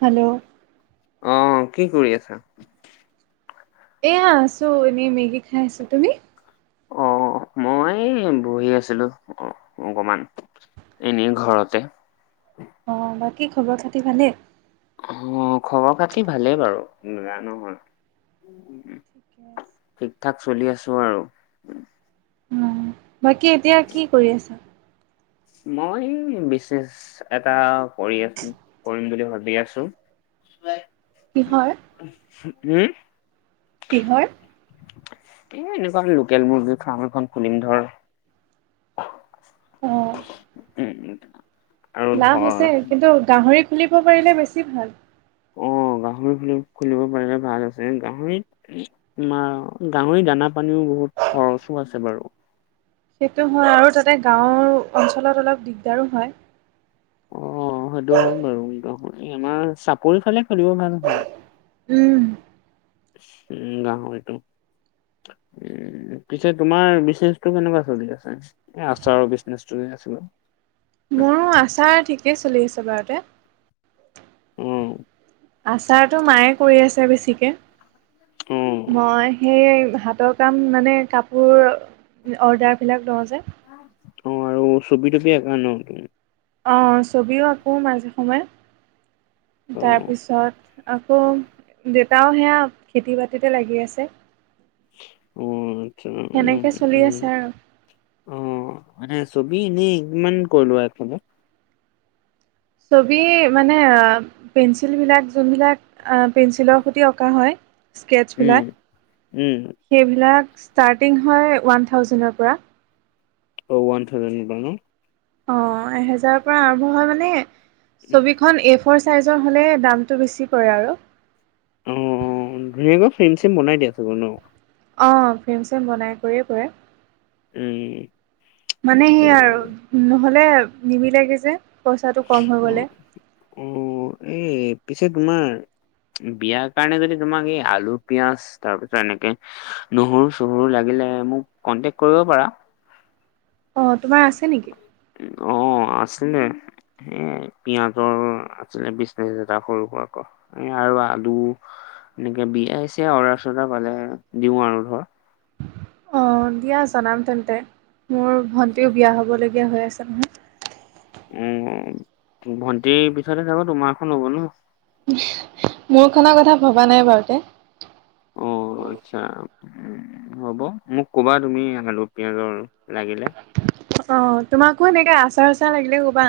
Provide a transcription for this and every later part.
Hello আহ, কি কৰি আছা? এয়া আছো এনেই, মেগী খাই আছো, তুমি? অ' মই বহি আছিলো, অ' অকমান। এনেই ঘৰতে। অ' বাকী খবৰ খাতি ভালেই? অ' খবৰ খাতি ভালেই বাৰু, বেয়া নহয়। ঠিকে আছে। ঠিকঠাক চলি আছো আৰু। অ', বাকী এতিয়া কি কৰি আছা? মই বিচনেচ, এটা কৰি আছো, কৰিম বুলি ভাবি আছো। কিহৰ? হম? কিহৰ? এ এনেকুৱা লোকেল মুৰ্গীৰ ফাৰ্ম এখন খুলিম ধৰ। অ উম উম। লাভ আছে, কিন্তু গাহৰি খুলিব পাৰিলে বেছি ভাল। অ' গাহৰি খ খুলিব পাৰিলে ভাল আছে, গাহৰিত মা গাহৰি দানা পানীও বহুত খৰচো আছে বাৰু। সেইটো হয়, আৰু তাতে গাঁৱৰ অঞ্চলত অলপ দিগদাৰো হয়। অ' সেইটো হয় বাৰু [unintelligible] একদ আমাৰ চাপৰি ফালে খোলিব ভাল হব। উম। উম গাঁাহৰটো। উম, পিছে তোমাৰ বিজনেছটো কেনেকুৱা চলি আছে? এ আচাৰৰ বিজনেছটো যে আছিলে। মোৰ আচাৰ ঠিকেই চলি আছে বাৰুতে। উম। আচাৰতো মায়ে কৰি আছে বেছিকে, অ', মই সেই হাতত কাম মানে কাপোৰ, অৰ্ডাৰবিলাক লওঁ যে। অ' আৰু ছবি তবি আকা ন' তুমি? অ' ছবিও আঁকো মাজে সময়ে। অ'। তাৰপিছত আকৌ, দেউতাও সেয়া খেতি বাতিতে লাগি আছে। অ' আচ্ছা, উম, সেনেকে চলি উ, উম। আছে আৰু অ' মানে ছবি এনেই কিমানকে লোৱা এখনত? ছবি মানে আ পেঞ্চিলবিলাক যোনবিলাক পেঞ্চিলৰ সৈতে অঁকা হয় স্কেটছবিলাক, উম, উম, সেইবিলাক ষ্টাৰ্টিং হয় ওৱান থাউজেণ্ডৰপৰা। অ' ওৱান থাউেণ্ডৰপৰা ন'? অ' এহেজাৰৰপৰা আৰম্ভ হয় মানে ছবি এখন এফ'ৰ ছাইজৰ হ'লে দামটো বেছি পৰে আৰু। অ' ধুনীয়াকৈ ফ্ৰেম চেম বনাই দিয়া ছাগৈ ন'? অ' ফেম চেম বনাই কৰিয়ে কৰে। উম। মানে আচ্ছা সেই আৰু নহ'লে নিবিলেগেযে পইচাটো কম হৈ অ'। গ'লে। অ' এই পিছে তোমাৰ বিয়াৰ কাৰণে যদি তোমাক এই আলু, পিয়াজ তাৰপিছত এনেকে নহৰু চহৰু লাগিলে মোক কনটেকট কৰিব পাৰা। অ' তোমাৰ আছে নেকি? অ' আছিলে। সেয়াই পিয়াজৰ আছিলে বিজনেছ এটা সৰু সুৰা আকৌ। এ, আৰু আলু এনেকে বিয়াই চিয়া অৰ্ডাৰ পালে দিওঁ আৰু ধৰ। অ' দিয়া জনাম তেন্তে, মোৰ ভণ্টিৰ বিয়া হ'বলগীয়া হৈ আছে নহয়। অ' ভণ্টিৰ পিছতে যাব তোমাৰখন হ'ব ন'? মোৰখনৰ কথা ভবা নাই বাৰুতে। অ' আচ্ছা। উ, হ'ব, মোক ক'বা তুমি আলু পিয়াজৰ লাগিলে। অ' তোমাকো এনেকে আচাৰ চাচাৰ লাগিলে ক'বা।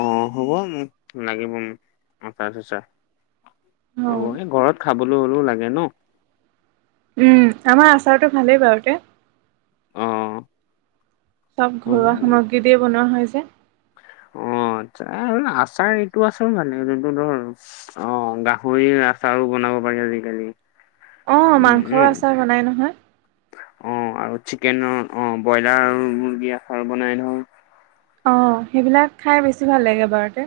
অ' হ'ব মোক লাগিব মোক আচাৰ চাচাৰ, হ'ব অঁ। এই ঘৰত খাবলৈ হ'লেও লাগে ন'। উম, আমাৰ আচাৰটো ভালেই বাৰুতে। অ'। চব হ'ব ঘৰুৱা সামগ্ৰী দিয়ে বনোৱা হয় যে। অ' আচ্ছা আৰু আচাৰ এইটো আচাৰ মানে যোনটো ধৰ অ' গাহৰিৰ আচাৰো বনাব পাৰি আজিকালি। অঁ মাংসৰ [unintelligible] আচাৰ বনাই নহয়। অ' আৰু চিকেনৰ অ' ব্ৰইলাৰ আৰু মুৰ্গীৰ আচাৰ বনাই নহয়। অ' সেইবিলাক খাই বেছি ভাল লাগে বাৰুতে,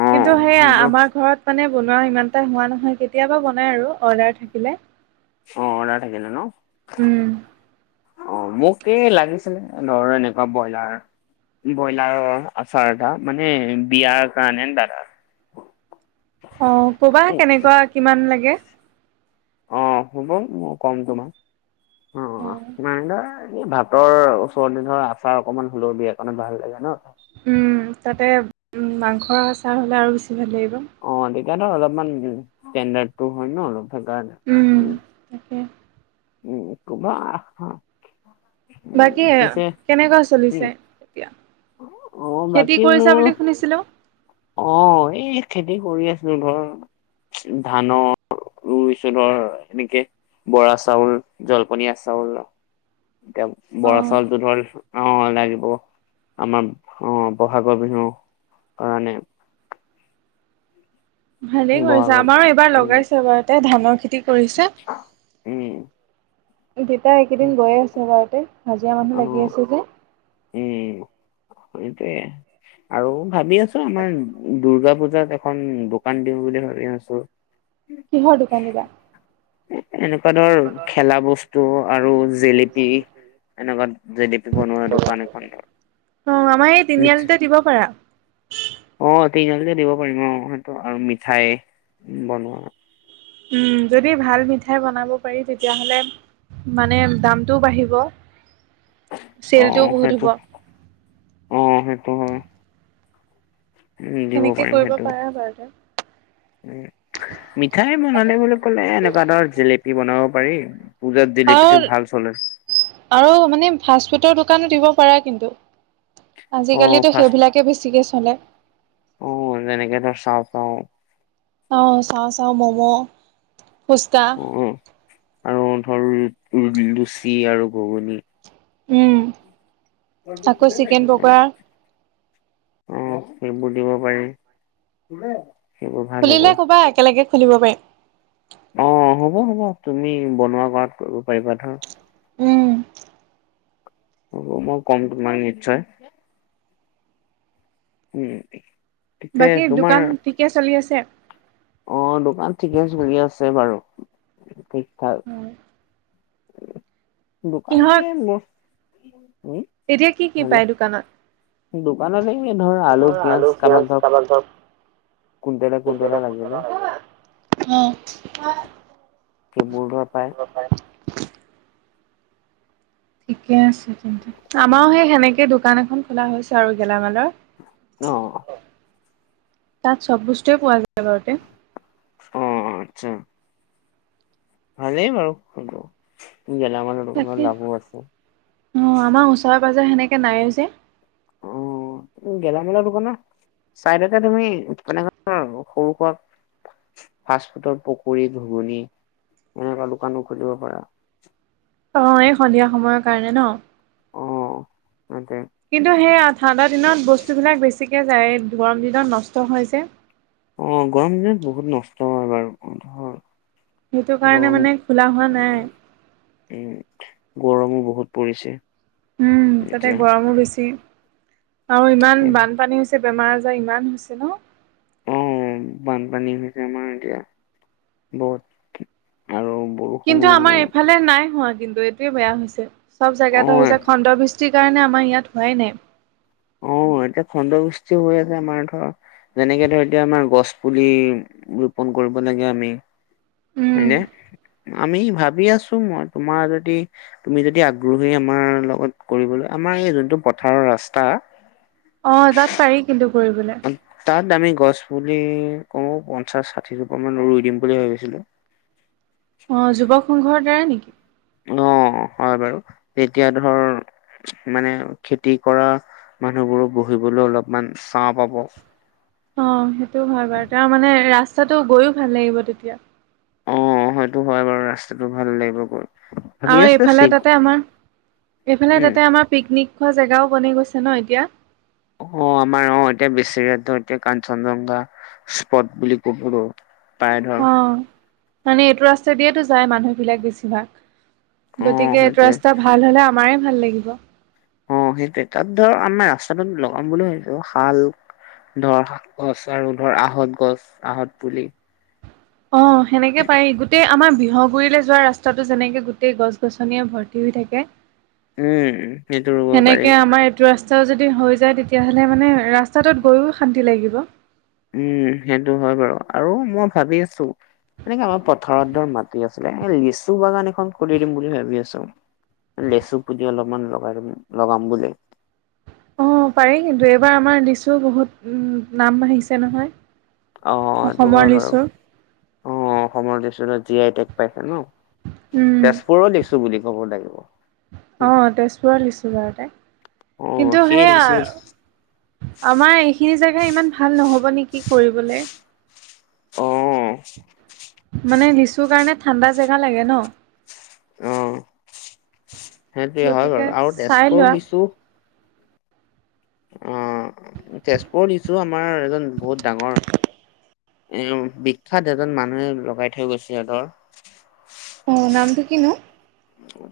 অ কিন্তু সেইয়া সেইটো আমাৰ ঘৰত মানে বনোৱা ইমান এটা হোৱা নহয়, কেতিয়াবা বনাই আৰু। অৰ্ডাৰ থাকিলে অ' অৰ্ডাৰ থাকিলে ন'? উম। অ' মোক এই লাগিছিলে ধৰ এনেকুৱা ব্ৰইলাৰ ব্ৰইলাৰৰ আচাৰ এটা, মানে বিয়াৰ কাৰণে দাদাৰ [inaudible] অ' ক'বা কেনেকুৱা কিমান লাগে। অ' হ'ব মই কম তোমাক অ' অঁ অ'। [unintelligible] ভাতৰ ওচৰতে ধৰ আচাৰ অকনমান হ'লেও দিয়া কাৰনে ভাল লাগে ন'? উম, তাতে মাংসৰ আচাৰ হ'লে আৰু বেছি ভাল লাগিব। অ' তেতিয়া ধৰ অলপমান ষ্টেণ্ডাৰ্ডটু হয় ন' অলপ হেইকাৰণে। উম। তাকে উম কুমাৰ [unintelligible] বাকী কেনেকুৱা উম, চলিছে এতিয়া অ', খেতি বাকী কৰিছা মোৰ বুলি শুনিছিলোঁ অ', এই খেতি কৰি আছো এবা ধানৰ ৰুইচিলো এনেকে বৰা চাউল জলপনীয়া চাউল এতিয়া বৰা অ', চাউলতো ধৰ অ', লাগিব আমাৰ অ', বহাগৰ বিহু কাৰণে ভালেই কৰিছা বহাগৰ আমাৰো এইবাৰ লগাইছে বাৰুতে ধানৰ খেতি কৰিছে উম, দেউতা উম, এইকেইদিন গৈয়ে আছে বাৰোতে হাজিৰা অ মানুহ লাগি আছে যে উম, সেইটোয়ে আৰু ভাবি আছোঁ আমাৰ দুৰ্গা পুজাত এখন দোকান দিওঁ বুলি ভাবি আছোঁ কিহৰ দোকান দিবা? এনেকুৱা ধৰ খেলা বস্তু আৰু জেলেপি এনেকুৱা জেলিপি বনোৱা দোকান এখন ধৰ অ', আমাৰ এই তিনিআলিতে দিব পাৰা অ', তিনিআলিকে দিব পাৰিম অ', সেইটো আৰু মিঠাই বনোৱা উম, যদি ভাল মিঠাই বনাব পাৰি তেতিয়াহ'লে মানে দামটোও বাঢ়িব অ', চেলটোও বহুত সেইটো হ'ব অ', সেইটো হয়। উম দিব সেনেকে পাৰিম কৰিব সেইটো পাৰা বাৰুতে মিঠাই বনালে বুলি ক'লে এনেকুৱা ধৰ জেলেপি বনাব পাৰি পূজাত জিলিপিতো আৰু ভাল চলে আৰু মানে ফাষ্ট ফুডৰ দোকানো দিব পাৰা কিন্তু। অ আজিকালিটো ফাৰ্ষ্ট সেইবিলাকে বেছিকে চলে। অ', তেনেকে ধৰ চাওঁ, চাওঁ। অ', চাওঁ, চাওঁ, ম'ম', ফুচকা অ', আৰু ধৰ লুচি আৰু ঘূগোনি উম। আকৌ চিকেন পকৰা [inaudible] অ', সেইবোৰ দিব পাৰি। সেইবোৰ ভাল হ'ব খুলিলে ক'বা একেলগে খুলিব পাৰিম। অ', হ'ব হ'ব তুমি বনোৱা কৰাত কৰিব পাৰিবা ধৰা। উম। হ'ব মই ক'ম তোমাক নিশ্চয়। উম। পিছে বাকী তোমাৰ দোকান ঠিকে চলি আছে। অ', দোকান ঠিকে চলি আছে বাৰু ঠিক থাক। [inaudible] দোকান। কিহৰ [unintelligible] এতিয়া কি, কি পায় দোকানত? দোকানতে এই ধৰ ধৰা পিয়াজ আলু কাৰোবাক পিয়াঁজ ধৰ কাৰোবাক [unintelligible] কুইণ্টলে কুইণ্টলে লাগিলে [unintelligible] সেই মোৰ দ পায় [unintelligible] ঠিকে আছে তেন্তে আমাৰো সেই সেনেকে দোকান এখন খোলা হৈছে আৰু গেলামালৰ। অহ। তাত চব বস্তুৱে পোৱা যায় আগাৰতে। অ', আচ্ছা। ভালেই বাৰু গেলামালৰৰ তাকে দোকানত লাভো আছে। অ', আমাৰ ওচৰে পাজৰে সেনেকে নাই যে। অ', গেলামালৰ দোকান নে? চাইদতে তুমি [unintelligible] সৰু সুৰা ফাৰ্ষ্ট ফুডৰ পকুৰী, ঘুগুনি এনেকুৱা দোকানো খুলিব পাৰা। অ' এই সন্ধিয়া সময়ৰ কাৰণে ন। অ' তাকে কিন্তু, সেইয়া ঠাণ্ডা দিনত বস্তুবিলাক বেছিকে যায় গৰম দিনত নষ্ট হৈ যায়। অ' গৰম দিনত বহুত নষ্ট হয় বাৰু ধৰ। সেইটো কাৰণে গৰম মানে খোলা হোৱা নাই। উম, গৰমো বহুত পৰিছে। উম, তাতে এতিয়া গৰমো বেছি আৰু ইমান বানপানী। বেমাৰ আজাৰ ইমান হৈছে ন। অ বানপানী হৈছে আমাৰ এতিয়া বহুত আৰু কিন্তু বৰষুণো আমাৰ এইফালে নাই হোৱা। কিন্তু, এইটোয়ে বেয়া হৈছে চ'ব জোগা এটা অ হৈছে খণ্ড বিৃষ্ট যি কাৰণে আমাৰ ইয়াত হোৱাই নাই। অ' এতিয়া খণ্ডবৃষ্ঠি হৈ আছে আমাৰ ধৰ যেনেকে ধৰ এতিয়া আমাৰ গছ পুলি ৰোপন কৰিব লাগে আমি। উম। হয়নে আমি ভাবি আছোঁ, মই তোমাৰ যদি তুমি যদি আগ্ৰহী আমাৰ লগত কৰিবলৈ আমাৰ এই যোনটো পথাৰৰ ৰাস্তা অ' তাত পাৰি কিন্তু কৰিবলৈ। তাত আমি গছ পুলি কমেও পঞ্চাশ, ষাঠিৰ জোপা মান ৰুই দিম বুলি ভাবিছিলোঁ। অ' যুৱক সংঘৰ দ্বাৰা নেকি? অ' হয় বাৰু তেতিয়া ধৰ মানে খেতি কৰা মানুহবোৰো বহিবলৈ অলপমান চাৰহ পাব। অ' সেইটোও হয় বাৰু। তেওঁ মানে ৰাস্তাটো গৈও ভাল লাগিব তেতিয়া। অ' সেইটো হয় বাৰু ৰাস্তাটো ভাল লাগিব গৈ। ভাবি আৰু আছো এইফালে চিক তাতে আমাৰ এইফালে উম তাতে আমাৰ পিকনিক হোৱা জেগাও বনি গৈছে ন এতিয়া। অ' আমাৰ অ' এতিয়া বেছিয়াটো এতিয়া কাঞ্চনজংঘা স্পট বুলি ক'ব আৰু পাই ধৰ অ', মানে এইটো ৰাস্তা দিয়ে তোৰ যায় মানুহ বিলাক বেছিভাগ, অ গতিকে এইটো সেইটোৱে ৰাস্তা ভাল হ'লে আমাৰে ভাল লাগিব। অ' সেইটোৱে তাত ধৰ আমাৰ ৰাস্তাটোত লগাম বুলি ভাবিছোঁ শাল ধৰ শাক গছ আৰু ধৰ আহঁত গছ, আহঁত পুলি। অ' সেনেকে পাৰি গোট গোটেই আমাৰ বিহগুৰিলৈ যোৱা ৰাস্তাটো যেনেকে গোটেই গছ গছনিয়ে ভৰ্তি হৈ থাকে। উম সেইটো ৰুব পাৰি সেনেকে আমাৰ টো ৰাস্তাও যদি হৈ যায়। তেতিয়াহ'লে মানে ৰাস্তাটোত গৈও শান্তি লাগিব। উম, সেইটো হয় বাৰু আৰু মই ভাবি আছোঁ। এনেকে আমাৰ পথাৰত ধৰ মাটি আছিলে, এই লিচু বাগান এখন খুলি দিম বুলি ভাবি আছোঁ। লেচু পুলি অলপমান লগাই লগাম বুলি। অ' পাৰি কিন্তু এইবাৰ আমাৰ লিছু বহুত নাম আহিছে নহয়। অ' সেইটো অসমৰ হয় বাৰু লিচু অ' অসমৰ দিছোঁ জীয়াই টে পাইছে ন। উম, তেজপুৰ লিছু বুলি ক'ব লাগিব। আহ তেজপুৰত লিছু বাৰুতে অ কিন্তু সেই সেয়া লিচু আমাৰ এইখিনি জেগা ইমান ভাল নহ'ব নেকি কৰিবলে? অহ' মানে লিছু কাৰণে ঠাণ্ডা জেগা লাগে ন। অ' সেইটোৱে হয় গতিকে বাৰু আৰু চাই তেজপুৰ লোৱা লিছু অ' তেজপুৰত লিছু আমাৰ এজন বহুত ডাঙৰ এ বিখ্যাত এজন মানুহে লগাই থৈ গৈছে ধৰ। অ' নামটো কিনো?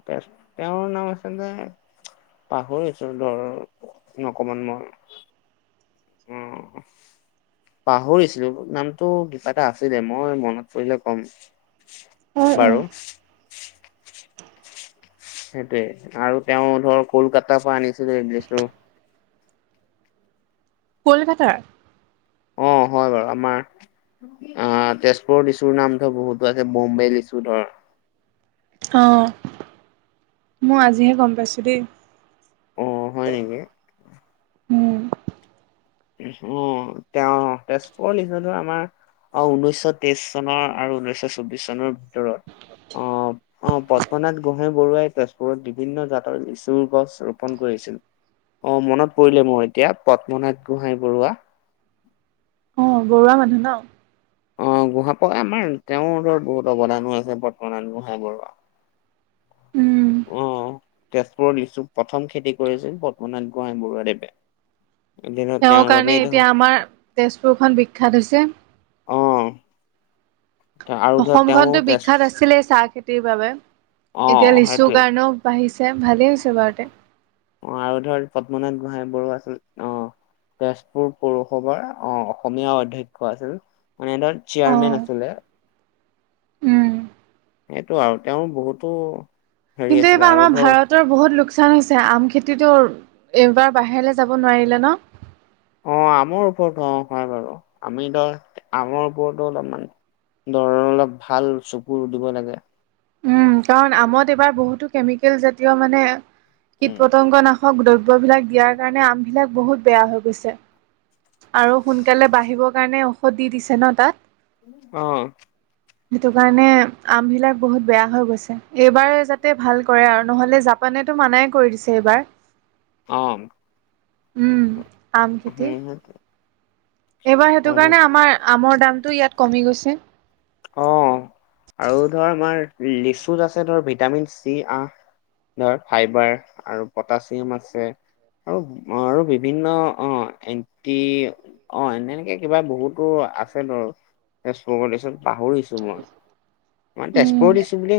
তে তেওঁ নাম আছিলে। পাহৰিছো ধৰ অকমান মই। অ'। পাহৰিছিলো নামটো কিবা এটা আছিলে মই মনত পৰিলে কম। অ অ বাৰু। সেইটোয়ে আৰু তেওঁ ধৰ কলকাতাৰ পৰা আনিছিলে [unintelligible] কলকাতাৰ? অ', হয় বাৰু আমাৰ অ', তেজপুৰৰ লিচুৰ নাম ধৰ বহুতো আছে বৌম্বে লিচু ধৰ। অ', মই আজিহে গম পাইছোঁ দেই। অ', হয় নেকি? উম। অ', তেওঁ তেজপুৰৰ নিচুটো আমাৰ অ', ঊনৈশ তেইশ চনৰ আৰু ঊনৈশ চৌববিশ চনৰ ভিতৰত অ' অ', পদ্মনাথ গোহাঁই বৰুৱাই তেজপুৰত বিভিন্ন জাতৰ লিচুৰ গছ ৰোপন কৰিছিল। অ', মনত পৰিলে মোৰ এতিয়া পদ্মনাথ গোহাই বৰুৱা। অ', বৰুৱা মানুহ ন? অ', গোহাঁপক আমাৰ তেওঁৰ ধৰ বহুত অৱদানো আছে পদ্মনাথ গোহাঁই বৰুৱা। উম। অ'। তেজপুৰৰ লিচু প্ৰথম খেতি কৰিছিল পদ্মনাথ গোহাঁই বৰুৱাদেৱে। এদিনত তেওঁৰ কাৰণে বাবেই ধৰ এতিয়া আমাৰ তেজপুৰখন বিখ্যাত হৈছে। অ'। আৰু ধৰ তেওঁ অসমখনতো তেজ বিখ্যাত আছিলে চাহ খেতি বাবে, এতিয়া অ', লিচুৰ সেইটোৱে কাৰণেও বাঢ়িছে ভালেই হৈছে বাৰুতে। অ', আৰু ধৰ পদ্মনাথ গোহাঁই বৰুৱা আছিল অ'। তেজপুৰ পৌৰসভাৰ অহ অসমীয়া অধ্যক্ষ আছিল। মানে ধৰ অ চেয়াৰমেন আছিলে। উম। সেইটো আৰু তেওঁ বহুতো হেৰি আছিলে আৰু ধৰ তোৰ বহুত লোকচান হৈছে আম খেতিটো এইবাৰ বাহিৰলৈ যাব নোৱাৰিলে ন। অ', আমৰ ওপৰতো অ' হয় বাৰু আমি ধৰ আমৰ ওপৰতো অলপমান ধৰ অলপ ভাল চকুৰ দিব লাগে। উম, কাৰণ আমত এবাৰ বহুতো কেমিকেল জাতীয় মানে কীট উম, পতংগ নাশ ক দ্ৰব্যবিলাক দিয়াৰ কাৰণে আমবিলাক বহুত বেয়া হৈ গৈছে। আৰু সোনকালে বাঢ়িবৰ কাৰণে ঔষধ দি দিছে ন তাত? অ'। সেইটো কাৰণে আমবিলাক বহুত বেয়া হৈ গৈছে। এইবাৰ যাতে ভাল কৰে আৰু নহ'লে জাপানেতো মানাই কৰি দিছে এইবাৰ। অ'। উম, আম খেতি। উম এইবাৰ সেইটো কাৰণে আমাৰ আমৰ দামটো ইয়াত কমি গৈছে। অ', আৰু ধৰ আমাৰ লিচুত আছে ধৰ ভিটামিন চি আ ধৰ ফাইভাৰ আৰু পটাছিয়াম আছে। আৰু আৰু বিভিন্ন অ' এন্টি অ', এনে এনেকে কিবা বহুতো আছে বৰ তেজপুৰৰ লিচুত পাহৰিছো মই। মানে উম। তেজপুৰৰ লিচু বুলি নহ